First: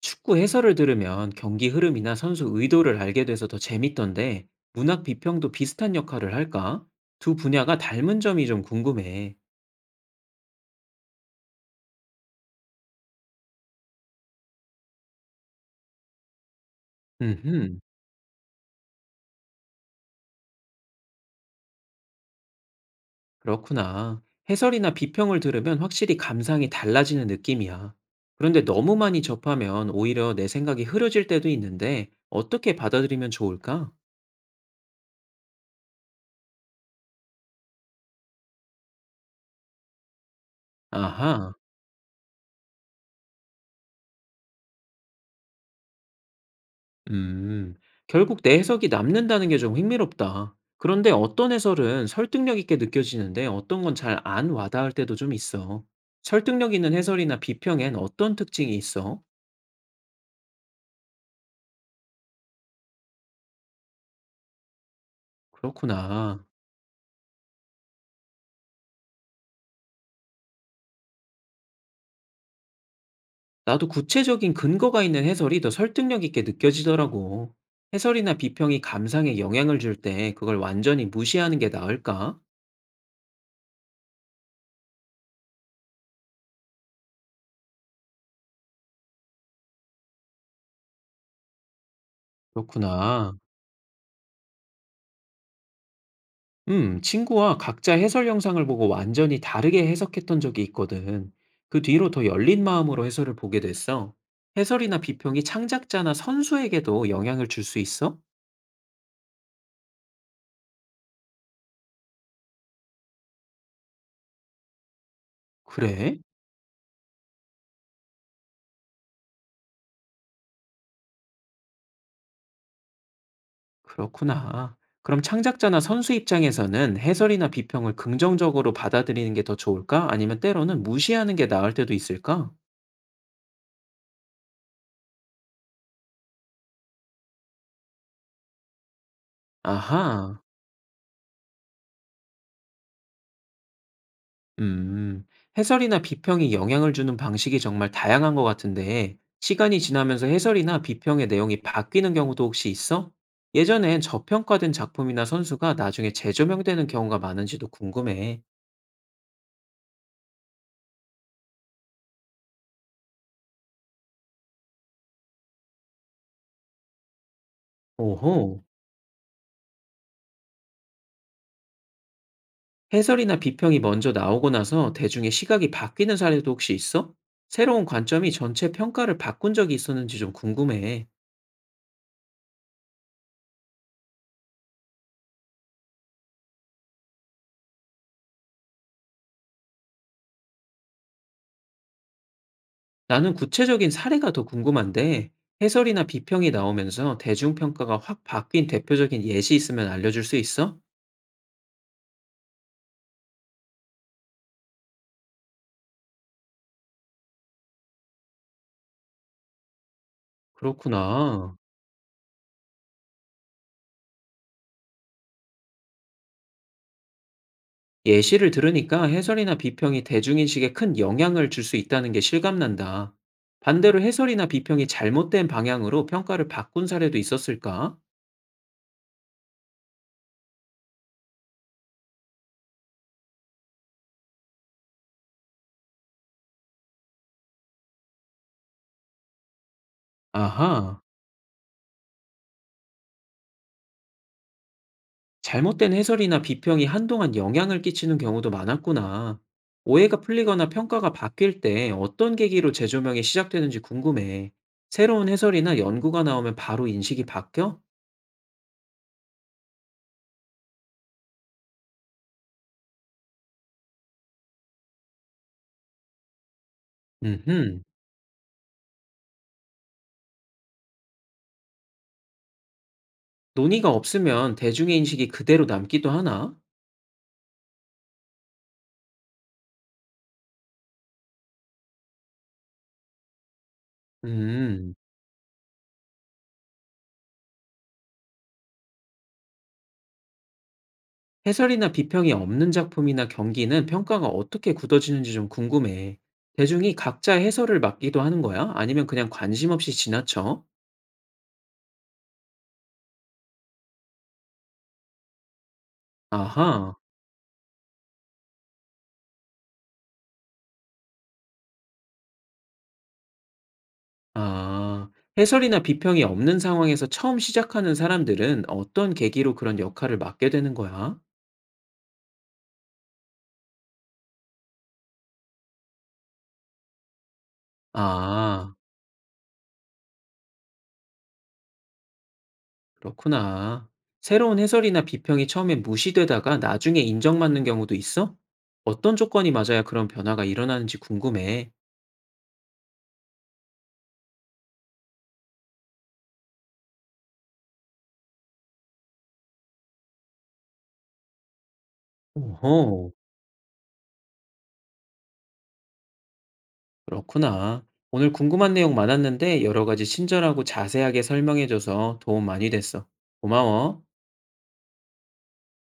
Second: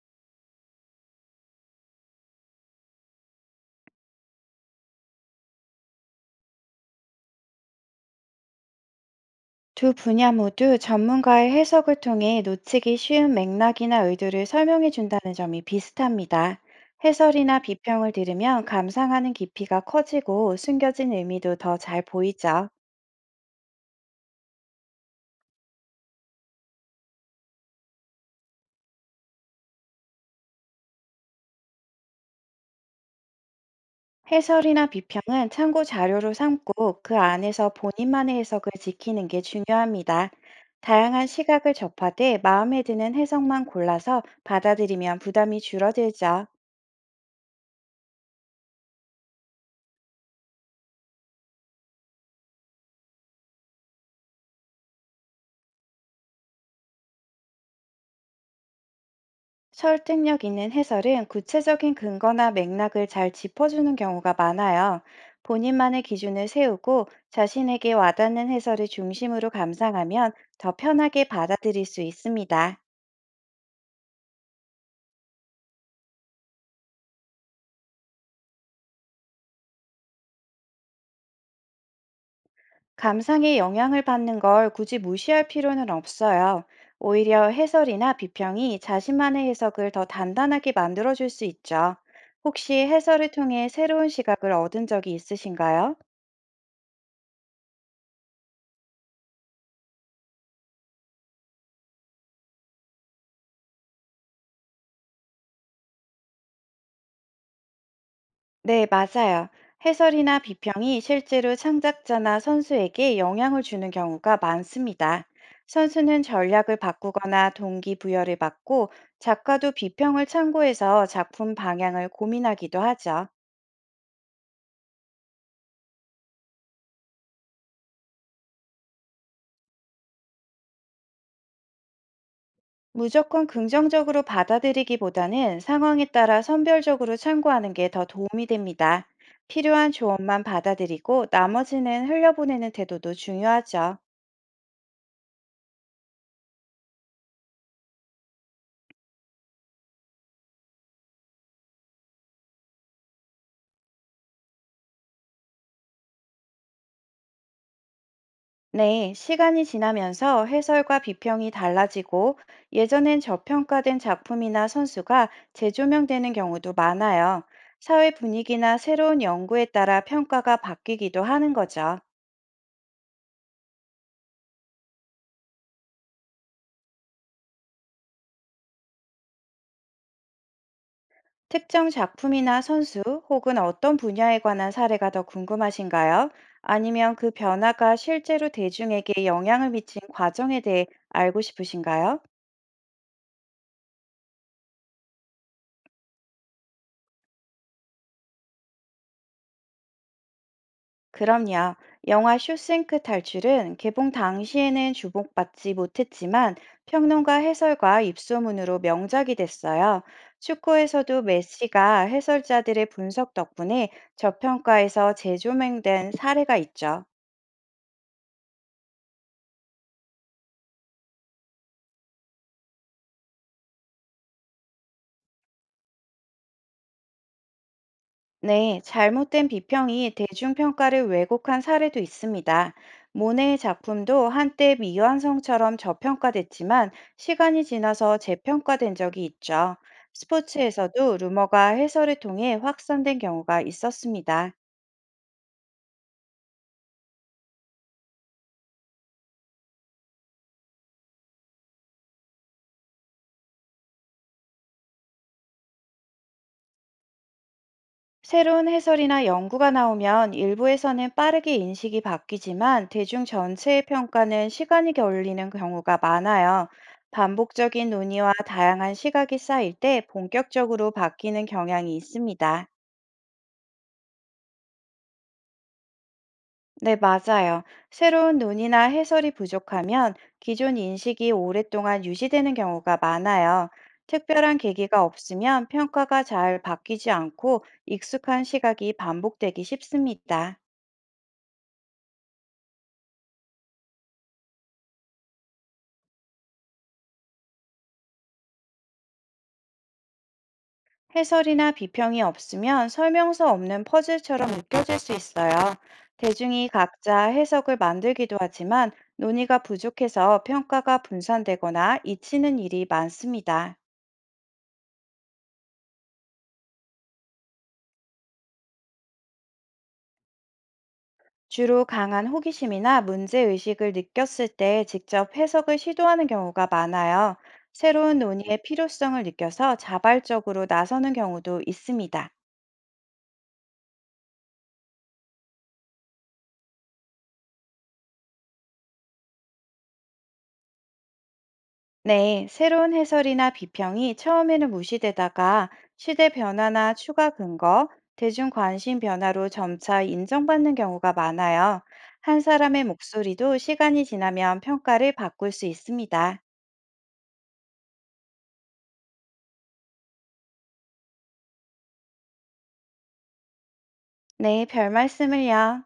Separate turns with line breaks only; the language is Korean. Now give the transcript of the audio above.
축구 해설을 들으면 경기 흐름이나 선수 의도를 알게 돼서 더 재밌던데 문학 비평도 비슷한 역할을 할까? 두 분야가 닮은 점이 좀 궁금해.
두 분야 모두 전문가의 해석을 통해 놓치기 쉬운 맥락이나 의도를 설명해 준다는 점이 비슷합니다. 해설이나
음흠,
비평을 들으면 감상하는 깊이가 커지고 숨겨진 의미도 더 잘 보이죠.
그렇구나. 해설이나 비평을 들으면 확실히 감상이 달라지는 느낌이야. 그런데 너무 많이 접하면 오히려 내 생각이 흐려질 때도 있는데 어떻게 받아들이면 좋을까?
해설이나 비평은 참고 자료로 삼고 그 안에서 본인만의 해석을 지키는 게 중요합니다. 다양한
아하.
시각을 접하되 마음에 드는 해석만 골라서 받아들이면 부담이 줄어들죠.
음, 결국 내 해석이 남는다는 게 좀 흥미롭다. 그런데 어떤 해설은 설득력 있게 느껴지는데 어떤 건 잘 안 와닿을 때도 좀 있어. 설득력 있는 해설이나 비평엔 어떤 특징이 있어?
설득력 있는 해설은 구체적인 근거나 맥락을 잘 짚어주는 경우가 많아요. 본인만의
그렇구나.
기준을 세우고 자신에게 와닿는 해설을 중심으로 감상하면 더 편하게 받아들일 수 있습니다.
나도 구체적인 근거가 있는 해설이 더 설득력 있게 느껴지더라고. 해설이나 비평이 감상에 영향을 줄 때 그걸 완전히 무시하는 게 나을까?
감상에 영향을 받는 걸 굳이 무시할 필요는 없어요. 오히려 해설이나 비평이 자신만의 해석을 더 단단하게 만들어줄 수 있죠. 혹시 해설을
그렇구나.
통해 새로운 시각을 얻은 적이 있으신가요?
친구와 각자 해설 영상을 보고 완전히 다르게 해석했던 적이 있거든. 그 뒤로 더 열린 마음으로 해설을 보게 됐어. 해설이나 비평이 창작자나 선수에게도 영향을 줄 수 있어?
네, 맞아요. 해설이나 비평이 실제로 창작자나 선수에게 영향을 주는 경우가 많습니다.
그래?
선수는 전략을 바꾸거나 동기부여를 받고 작가도 비평을 참고해서 작품 방향을 고민하기도 하죠.
그렇구나. 그럼 창작자나 선수 입장에서는 해설이나 비평을 긍정적으로 받아들이는 게 더 좋을까? 아니면 때로는 무시하는 게 나을 때도 있을까?
무조건 긍정적으로 받아들이기보다는 상황에 따라 선별적으로 참고하는 게 더 도움이 됩니다. 필요한
아하.
조언만 받아들이고 나머지는 흘려보내는 태도도 중요하죠.
음, 해설이나 비평이 영향을 주는 방식이 정말 다양한 것 같은데, 시간이 지나면서 해설이나 비평의 내용이 바뀌는 경우도 혹시 있어? 예전엔 저평가된 작품이나 선수가 나중에 재조명되는 경우가 많은지도 궁금해.
네, 시간이 지나면서 해설과 비평이 달라지고 예전엔 저평가된 작품이나 선수가 재조명되는 경우도 많아요. 사회
오호,
분위기나 새로운 연구에 따라 평가가 바뀌기도 하는 거죠.
해설이나 비평이 먼저 나오고 나서 대중의 시각이 바뀌는 사례도 혹시 있어? 새로운 관점이 전체 평가를 바꾼 적이 있었는지 좀 궁금해.
특정 작품이나 선수 혹은 어떤 분야에 관한 사례가 더 궁금하신가요? 아니면 그 변화가 실제로 대중에게 영향을 미친 과정에 대해 알고 싶으신가요?
나는 구체적인 사례가 더 궁금한데, 해설이나 비평이 나오면서 대중평가가 확 바뀐 대표적인 예시 있으면 알려줄 수 있어?
그럼요. 영화 쇼생크 탈출은 개봉 당시에는 주목받지 못했지만 평론가 해설과 입소문으로 명작이 됐어요. 축구에서도
그렇구나.
메시가 해설자들의 분석 덕분에 저평가에서 재조명된 사례가 있죠.
예시를 들으니까 해설이나 비평이 대중인식에 큰 영향을 줄 수 있다는 게 실감난다. 반대로 해설이나 비평이 잘못된 방향으로 평가를 바꾼 사례도 있었을까?
네, 잘못된 비평이 대중평가를 왜곡한 사례도 있습니다. 모네의 작품도 한때 미완성처럼 저평가됐지만 시간이 지나서 재평가된 적이 있죠.
아하.
스포츠에서도 루머가 해설을 통해 확산된 경우가 있었습니다.
잘못된 해설이나 비평이 한동안 영향을 끼치는 경우도 많았구나. 오해가 풀리거나 평가가 바뀔 때 어떤 계기로 재조명이 시작되는지 궁금해. 새로운 해설이나 연구가 나오면 바로 인식이 바뀌어?
새로운 해설이나 연구가 나오면 일부에서는 빠르게 인식이 바뀌지만 대중 전체의 평가는 시간이 걸리는 경우가 많아요.
음흠.
반복적인 논의와 다양한 시각이 쌓일 때 본격적으로 바뀌는 경향이 있습니다.
논의가 없으면 대중의 인식이 그대로 남기도 하나?
네, 맞아요. 새로운 논의나 해설이 부족하면 기존 인식이 오랫동안 유지되는 경우가 많아요. 특별한
음.
계기가 없으면 평가가 잘 바뀌지 않고 익숙한 시각이 반복되기 쉽습니다.
해설이나 비평이 없는 작품이나 경기는 평가가 어떻게 굳어지는지 좀 궁금해. 대중이 각자 해설을 맡기도 하는 거야? 아니면 그냥 관심 없이 지나쳐?
해설이나 비평이 없으면 설명서 없는 퍼즐처럼 느껴질 수 있어요. 대중이
아하.
각자 해석을 만들기도 하지만 논의가 부족해서 평가가 분산되거나 잊히는 일이 많습니다.
아. 해설이나 비평이 없는 상황에서 처음 시작하는 사람들은 어떤 계기로 그런 역할을 맡게 되는 거야?
주로 강한 호기심이나 문제의식을 느꼈을 때 직접 해석을 시도하는 경우가 많아요. 새로운 논의의
아,
필요성을 느껴서 자발적으로 나서는 경우도 있습니다.
그렇구나. 새로운 해설이나 비평이 처음엔 무시되다가 나중에 인정받는 경우도 있어? 어떤 조건이 맞아야 그런 변화가 일어나는지 궁금해.
네, 새로운 해설이나 비평이 처음에는 무시되다가 시대 변화나 추가 근거, 대중 관심 변화로 점차 인정받는 경우가 많아요. 한 사람의
오호,
목소리도 시간이 지나면 평가를 바꿀 수 있습니다.
그렇구나. 오늘 궁금한 내용 많았는데 여러 가지 친절하고 자세하게 설명해줘서 도움 많이 됐어. 고마워.
네, 별 말씀을요.